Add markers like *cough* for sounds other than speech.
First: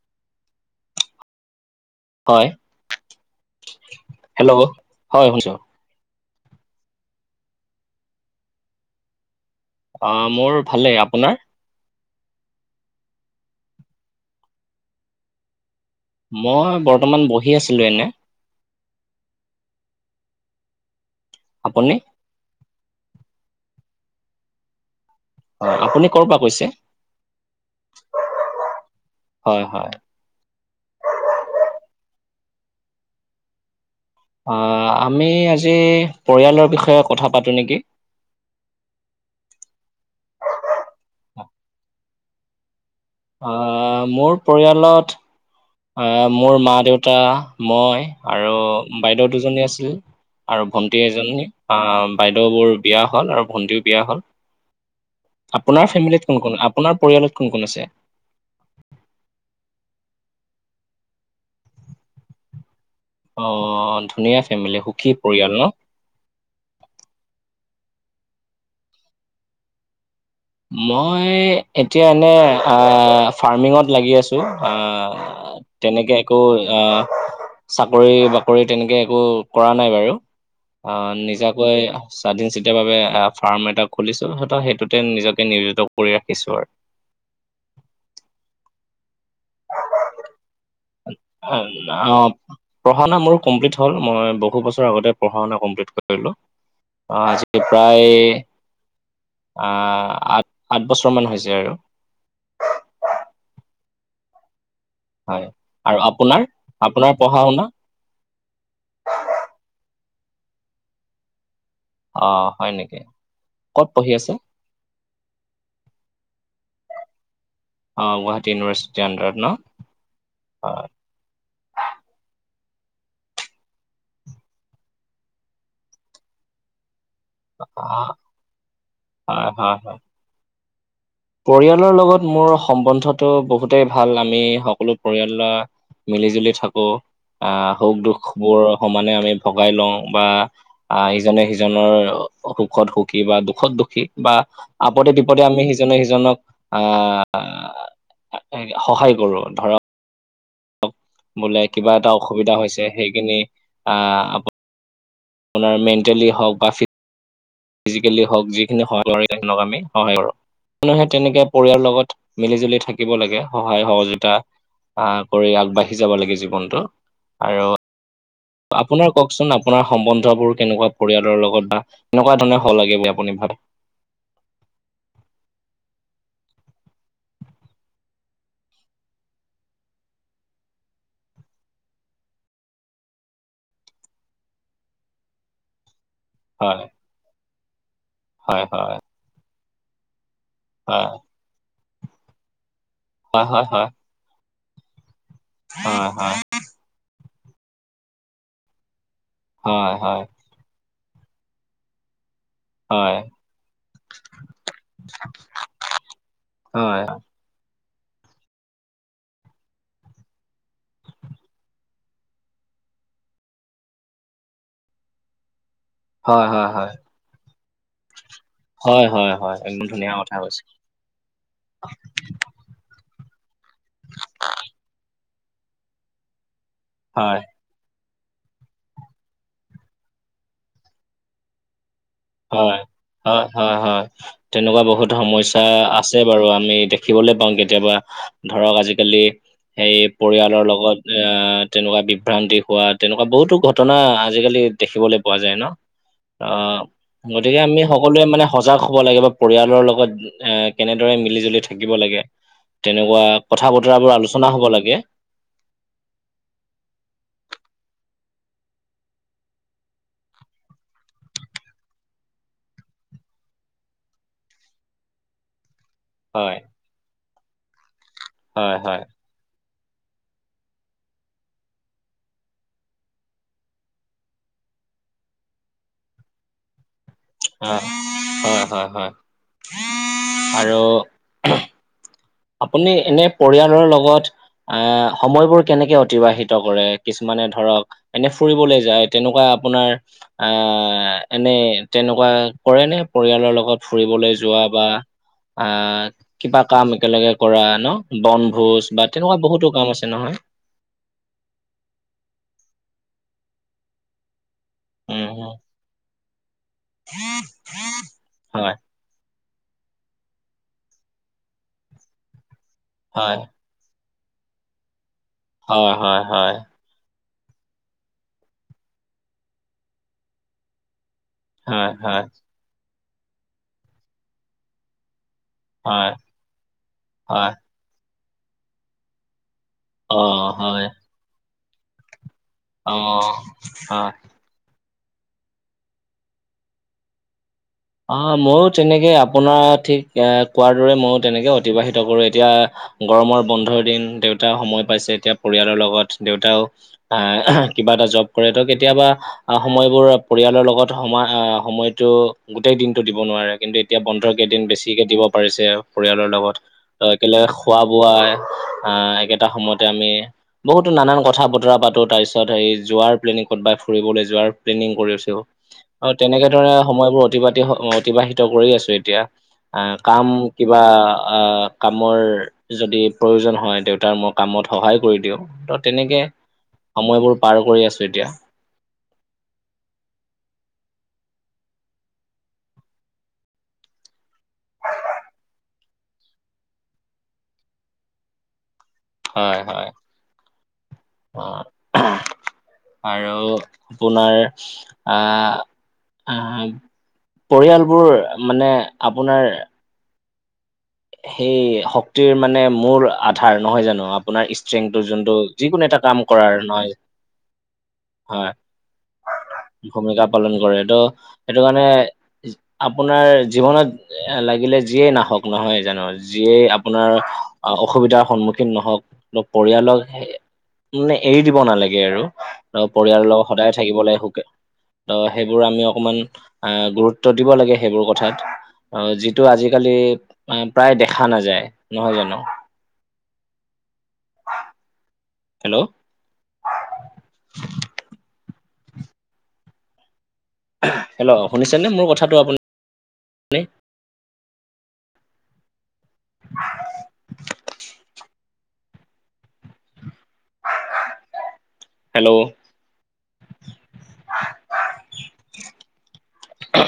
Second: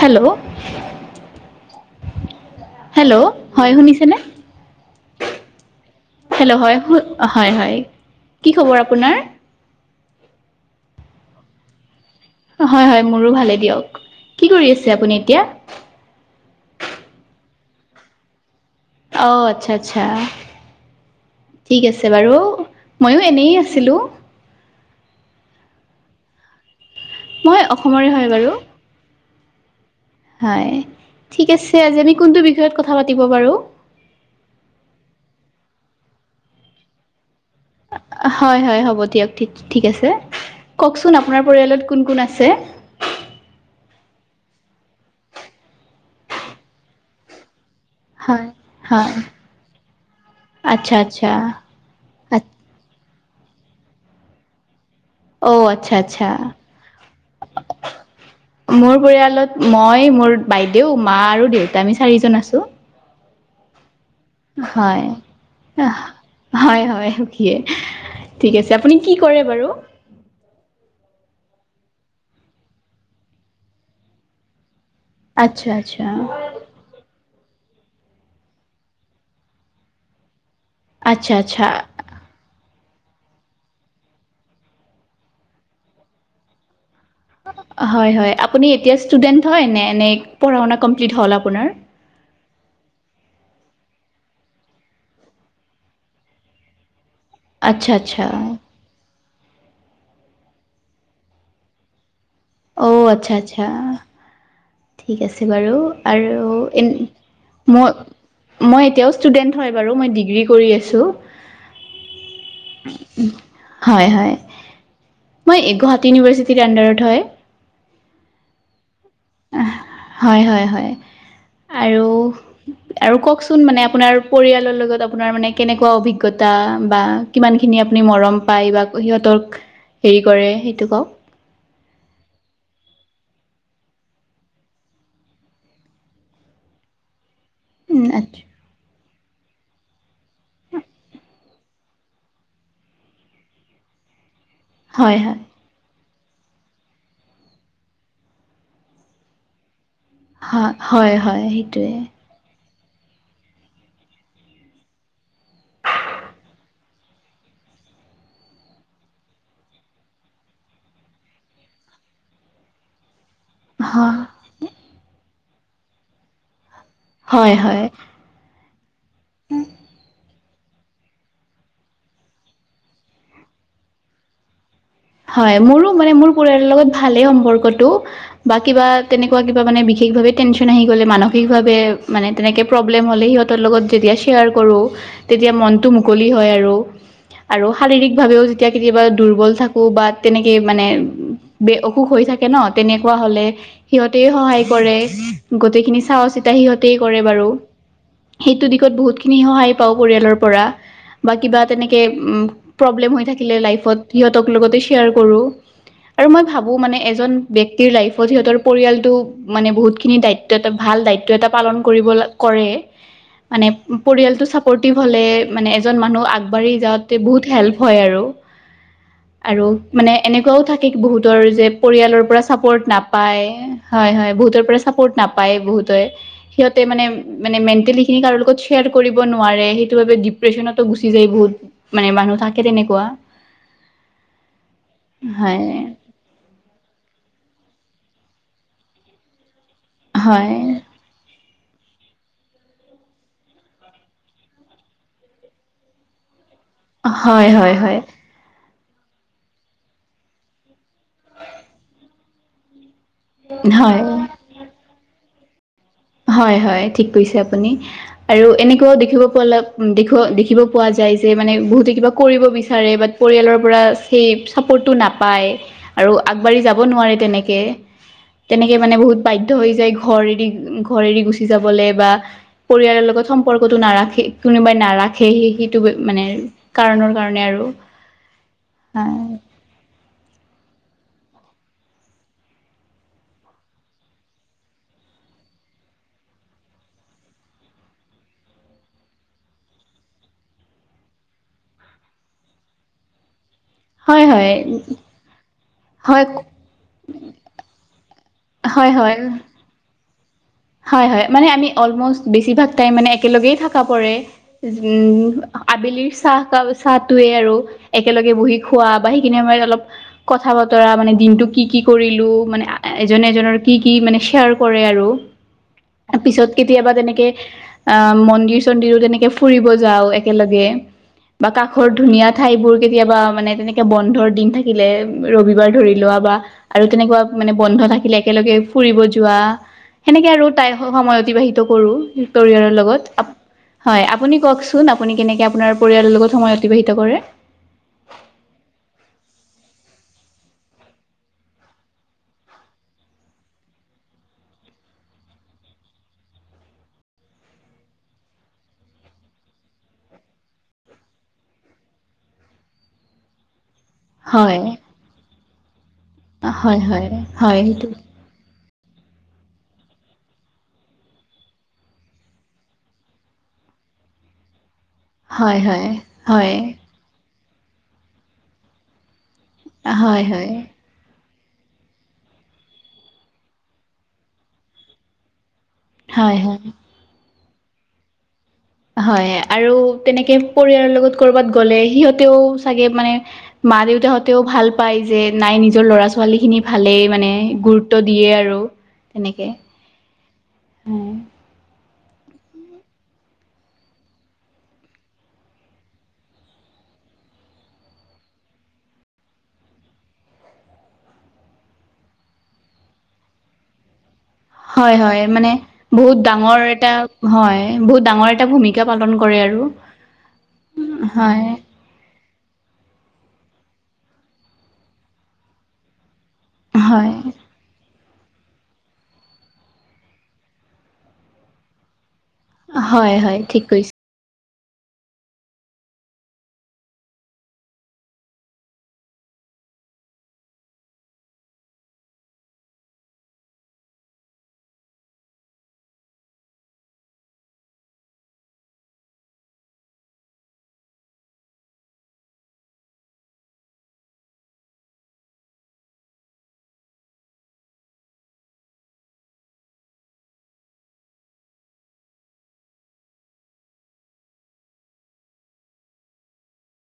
Hello, হয়। Hello, হয় শুনিছেনে? হেল্ল' হয় শুনিছো। হেল্ল' হয়, হো হয় হয় কি খবৰ আপোনাৰ? অঁ মোৰ ভালে আপোনাৰ? হয় হয় মোৰো ভালেই দিয়ক। কি কৰি আছে আপুনি এতিয়া? মই বৰ্তমান বহি আছিলো এনেই। অঁ আচ্ছা আচ্ছা ঠিক আপুনি? আছে বাৰু। ময়ো এনেই আছিলোঁ। অ, আপুনি কৰ'ৰ পৰা কৈছে? মই অসমৰে হয় বাৰু। হয় হয়। হয় ঠিক আছে, আজি আমি কোনটো বিষয়ত কথা পাতিব বাৰু? অ আমি আজি পৰিয়ালৰ বিষয়ে কথা পাতো নেকি? হয় হয় হ'ব দিয়ক ঠিক ঠিক আছে, কওকচোন আপোনাৰ পৰিয়ালত কোন কোন আছে? অ মোৰ পৰিয়ালত অ মোৰ মা দেউতা মই হয় আৰু হয় বাইদেউ দুজনী আছিল, আৰু আচ্ছা ভন্টি আচ্ছা এজনী আ বাইদেউবোৰ বিয়া হল আৰু ভন্টিও বিয়া হ'ল অঁ আপোনাৰ আচ্ছা ফেমিলত কোন আচ্ছা কোন আপোনাৰ পৰিয়ালত কোন কোন আছে? মোৰ পৰিয়ালত মই মোৰ বাইদেউ মা আৰু দেউতা আমি চাৰিজন আছো। অ ধুনীয়া ফেমিলি সুখী পৰিয়াল ন? হয়-হয় সুখিয়ে। ঠিক আছে আপুনি কি কৰে বাৰু? মই এতিয়া এনে আ ফাৰ্মিঙত লাগি আছো, আ আ আচ্ছা আচ্ছা তেনেকে একো আ চাকৰি-বাকৰি তেনেকে একো কৰা নাই বাৰু। অ', আচ্ছা আচ্ছা নিজাকৈ স্বাধীন চিতিয়া ভাবে আ ফাৰ্ম এটা খুলিছোঁ। হয়টো সেইটোতে নিজক নিয়োজিত কৰি ৰাখিছো আৰু। হয়-হয় আপুনি এতিয়া ষ্টুডেণ্ট হয় নে? এনে পঢ়া-শুনা *inaudible* অ, পঢ়া-শুনা মোৰ কমপ্লিট হ'ল। মই বহু বছৰ আগতে পঢ়া-শুনা কমপ্লিট কৰিলো। অ, আজি আচ্ছা প্ৰায় আচ্ছা আ আঠ, আঠ বছৰমান হৈছে আৰু। ঔ' আচ্ছা-আচ্ছা। ঠিক আছে হয় বাৰু। আপোনাৰ আৰু এন আপোনাৰ পঢ়া শুনা মই মই এতিয়াও ষ্টুডেণ্ট হয় বাৰু, মই ডিগ্ৰী কৰি আছোঁ। অ হয় নেকি *inaudible* ক'ত পঢ়ি আছে হয়-হয়। মই এ গুৱাহাটী ইউনিভাৰ্চিটিৰ আণ্ডাৰত হয়। অ গুৱাহাট ইউনিভাৰ্চিটি আণ্ডাৰত। ন এ হয়-হয়-হয় আৰু আৰু কওকচোন মানে, আপোনাৰ পৰিয়ালৰ লগত আপোনাৰ মানে, কেনেকুৱা অভিজ্ঞতা বা কিমানখিনি আপুনি হয় মৰম পায় বা হয় সিহঁতক হয় হয়। হেৰি কৰে সেইটো কওক। পৰিয়ালৰ লগত মোৰ সম্বন্ধটো বহুতেই ভাল, আমি সকলো পৰিয়ালৰ মিলি-জুলি থাকো, আহ উম সুখ-দুখ আচ্ছা বোৰ সমানে আমি ভগাই লওঁ বা আহ ইজনে সিজনৰ সুখত সুখী বা দুখত দুখী বা আপদে হয় হয় বিপদে আমি সি ইজনে-সিজনক আহ সহায় কৰো, ধৰক হয়-হয়। বোলে কিবা এটা অসুবিধা হৈছে সেইখিনি আহ আপোনাৰ মেণ্টেলি হওক বা ফি ফিজিকেলি হওক যিখিনি সহায় কৰে *unintelligible* আমি সহায় কৰো। মানুহে তেনেকে পৰিয়ালৰ লগত মিলি জুলি থাক থাকিব লাগে সহায় সহযোগিতা আহ কৰি আগবাঢ়ি যাব লাগে জীৱনটো। আৰু হয়-হয়। আপোনাৰ কওকচোন আপোনাৰ সম্বন্ধবোৰ কেনেকুৱা পৰিয়ালৰ লগত বা এনেকুৱা ধৰনে হ'ব লাগে বুলি আপুনি ভাবে? হয় মোৰো মানে মোৰ পৰিয়ালৰ লগত ভালেই সম্পৰ্কটো। বা কিবা তেনেকুৱা কিবা মানে বিশেষভাৱে টেনচন আহি গ'লে, মানসিকভাৱে মানে তেনেকে প্ৰব্লেম হ'লে সিহঁতৰ লগত যেতিয়া শ্বেয়াৰ কৰোঁ, তেতিয়া মনটো মুকলি হ হয় আৰু, আৰু শাৰীৰিক ভাৱেও হয় যেতিয়া হয় কেতিয়াবা দুৰ্বল থাকো বা তেনেকে মানে হয় বে অসুখ হৈ থাকে ন, তেনেকুৱা হ'লে হয় হয় সিহঁত সিহঁতেও সহায় কৰে, গোটেইখিনি চোৱা -চিতা হয় সিহঁতে তেই কৰে বাৰু, সেইটো দিশত বহুত খিনি সহায় পাওঁ হয় পৰিয়ালৰ পৰা। বা কিবা তেনেকে উ প্ৰব্লেম হৈ হয় থাকিলে লাইফত সিহঁত লগতে শ্বেয়াৰ কৰো, আৰু মই ভাবোঁ হয় মানে হয় এজন ব্যক্তিৰ লাইফত সিহঁতৰ পৰিয়ালটো মানে বহুত খিনি দায়িত্ব এটা ভাল দায়িত্ব এটা পালন কৰিব কৰে। মানে পৰিয়ালটো ছাপৰ্টিভ হ'লে মানে এজন মানুহ হয় হয় হয় হয় আগবাঢ়ি হয় যাওঁতে বহুত হেল্প হয় আৰু। হয়, হয়। হয় আৰু একদম ধুনীয়া মানে কথা এনেকুৱাও কৈছে থাকে বহুতৰ যে পৰিয়ালৰ পৰা চাপৰ্ট নাপায়, হয়, হয় বহুতৰ পৰা চাপৰ্ট নাপায় বহুতেই। সিহঁতে মানে, হয় মানে মেণ্টেলি খিনি কাৰো লগত শ্বেয়াৰ কৰিব নোৱাৰে, সেইটো বাবে ডিপ্ৰেশচনতো গুচি যায় বহুত মানে মানুহ থাকে হয়, তেনেকুৱা। হয়, হয়, হয়, তেনেকুৱা বহুত হয় সমস্যা আছে বাৰু আমি দেখিবলৈ পাওঁ কেতিয়াবা ধৰক আজিকালি সেই হয় পৰিয়ালৰ লগত আহ তেনেকুৱা বিভ্ৰান্তি হোৱা তেনেকুৱা বহুতো ঘটনা আজিকালি দেখিবলৈ পোৱা যায় ন। অ', হয় গতিকে হয় আমি হয় সকলোৱে মানে সজাগ হ'ব লাগে বা পৰিয়ালৰ লগত এ কেনেদৰে মিলি জুলি থাকিব লাগে তেনেকুৱা কথা- হয়, বতৰাবোৰ আলোচনা হ'ব লাগে। হয়, হয়, ঠিক কৈছে আপুনি। আৰু এনেকুৱাও দেখিব পা দেখিব, দেখিব পোৱা যায় যে মানে বহুতে কিবা কৰিব বিচাৰে বা পৰিয়ালৰ পৰা সেই চাপোৰ্টটো নাপায়। আৰু হয় আগবাঢ়ি যাব নোৱাৰে তেনেক, হয় তেনেকে মানে হয় বহুত বাধ্য হৈ যায় ঘৰ এৰি ঘৰ এৰি গুচি যাবলৈ বা পৰিয়ালৰ লগত সম্পৰ্কতটো নাৰাখে কোনোবাই নাৰাখে সেইটো মানে কাৰণৰ কাৰণে আৰু, অ হয়। আৰু আপুনি এনে পৰিয়ালৰ লগত আহ সময়বোৰ কেনেকে অতিবাহিত কৰে? কিছুমানে ধৰক এনে ফুৰিবলৈ যায় তেনেকুৱা আপোনাৰ আহ এনেই তেনেকুৱা কৰে নে পৰিয়ালৰ লগত হয়, ফুৰিবলৈ হয়, যোৱা বা আ হয়, কিবা কাম একেলগে কৰা ন বন্ধ ভোজ হয়, বা হয়। তেনেকুৱা বহুতো কাম আছে নহয়। হয়, হয়, মানে আমি অলমষ্ট বেছিভাগ টাইম মানে একেলগ থাকা পৰে। উম, আবেলিৰ চাহ কাপ চাহটোৱে আৰু একেলগে বহি হয় খোৱা। সেইখিনি সময়ত অলপ কথা বতৰা মানে দিনটো কি, কি কৰিলো মানে এজনে হয় এজনৰ কি, কি মানে শ্বেয়াৰ কৰে আৰু হয় হয় পিছত হয় কেতিয়াবা তেনেকে অ', মন্দিৰ চন্দিৰো তেনেকে ফুৰিব যাওঁ একেলগে। বা কাষৰ হয় হয় ধুনীয়া ঠাইবোৰ কেতিয়াবা মানে তেনেকে বন্ধৰ দিন থাকিলে ৰবিবাৰ ধৰি হয় লোৱা বা আৰু তেনেকুৱা হয় মানে বন্ধ থাকিলে একেলগে ফুৰিব যোৱা। অ সেনেকে আৰু তাই হয় সময় অতিবাহিত কৰো পৰিয়ালৰ অ লগত হয়, আপুনি কওঁক চোন আপুনি কেনেকৈ আপোনাৰ পৰিয়ালৰ লগত সময় অতিবাহিত কৰে? অ', ময়ো তেনেকে আপোনাৰ ঠিক কোৱাৰ দৰে ময়ো তেনেকে অতিবাহিত কৰো এতিয়া গৰমৰ বন্ধৰ দিন দেউতা সময় পাইছে এতিয়া পৰিয়ালৰ লগত দেউতাও আহ কিবা এটা জব কৰে তো কেতিয়াবা? আহ সময়বোৰ পৰিয়ালৰ লগত সময় আহ সময়তটো গোটেই দিনটো দিব নোৱাৰে কিন্তু। এতিয়া বন্ধৰ হয় কেইদিন বেছিকে দিব পাৰিছে পৰিয়ালৰ লগত। হয় ত হয় একেলগে হয় খোৱা সেইটো বোৱাই আহ একেটা সময়তে আমি। বহুতো নানান কথা বতৰা পাতো তাৰ পিছত সেই যোৱাৰ প্লেনিং ক'তবাই ফুৰিবলৈ যোৱাৰ প্লেনিং কৰিলোঁ। হয় হয় কৰিছো তেনেকে হয় ধৰা সময়বোৰ অতিবা অতিবাহিত কৰি আছো এতিয়া আহ হয় হয় কাম কিবা হয় কামৰ যদি প্ৰয়োজন হয় দেউতাৰ মই কামত সহায় কৰি দিওঁ ত- তেনেকে হয় সময়বোৰ পাৰ কৰি আছো এতিয়া। হয় আৰু তেনেকে পৰিয়ালৰ লগত কৰবাত গ'লে সিহঁতেও চাগে মানে মা দেউতাহঁতেও ভাল পায় যে নাই নিজৰ ল'ৰা ছোৱালীখিনি ভালেই মানে গুৰুত্ব দিয়ে আৰু তেনেকে হয় হয় উম। অ আৰু আপোনাৰ আহ আহ পৰিয়ালবোৰ মানে আপোনাৰ সেই শক্তিৰ মানে মূল আধাৰ, নহয় জানো? আপোনাৰ হয়, ষ্ট্ৰেংটো হয়, যোনটো মানে যিকোনো এটা বহুত কাম কৰাৰ ডাঙৰ এটা নহয় হয় বহুত ডাঙৰ হয় এটা ভূমিকা পালন কৰে আৰু ভূমিকা পালন কৰেটো হয় সেইটো কাৰণে আপোনাৰ জীৱনত এ লাগিলে যিয়েই নাহক নহয় জানো যিয়েই হয় আপোনাৰ অসুবিধাৰ সন্মুখীন নহওক পৰিয়ালক মানে এৰি দিব নালাগে আৰু আৰু হয় পৰিয়ালৰ হয় লগত ঠিক সদায়ে কৈছে থাকিব লাগ সুখে। ত সেইবোৰ আমি অকমান আহ গুৰুত্ব দিব লাগে সেইবোৰ কথাত। অ যিটো আজিকালি প্ৰায় দেখা নাযায় নহয় জানো। হেল্ল', হেল্ল' শুনিছানে মোৰ কথাটো আপুনি? হেল্ল', *unintelligible*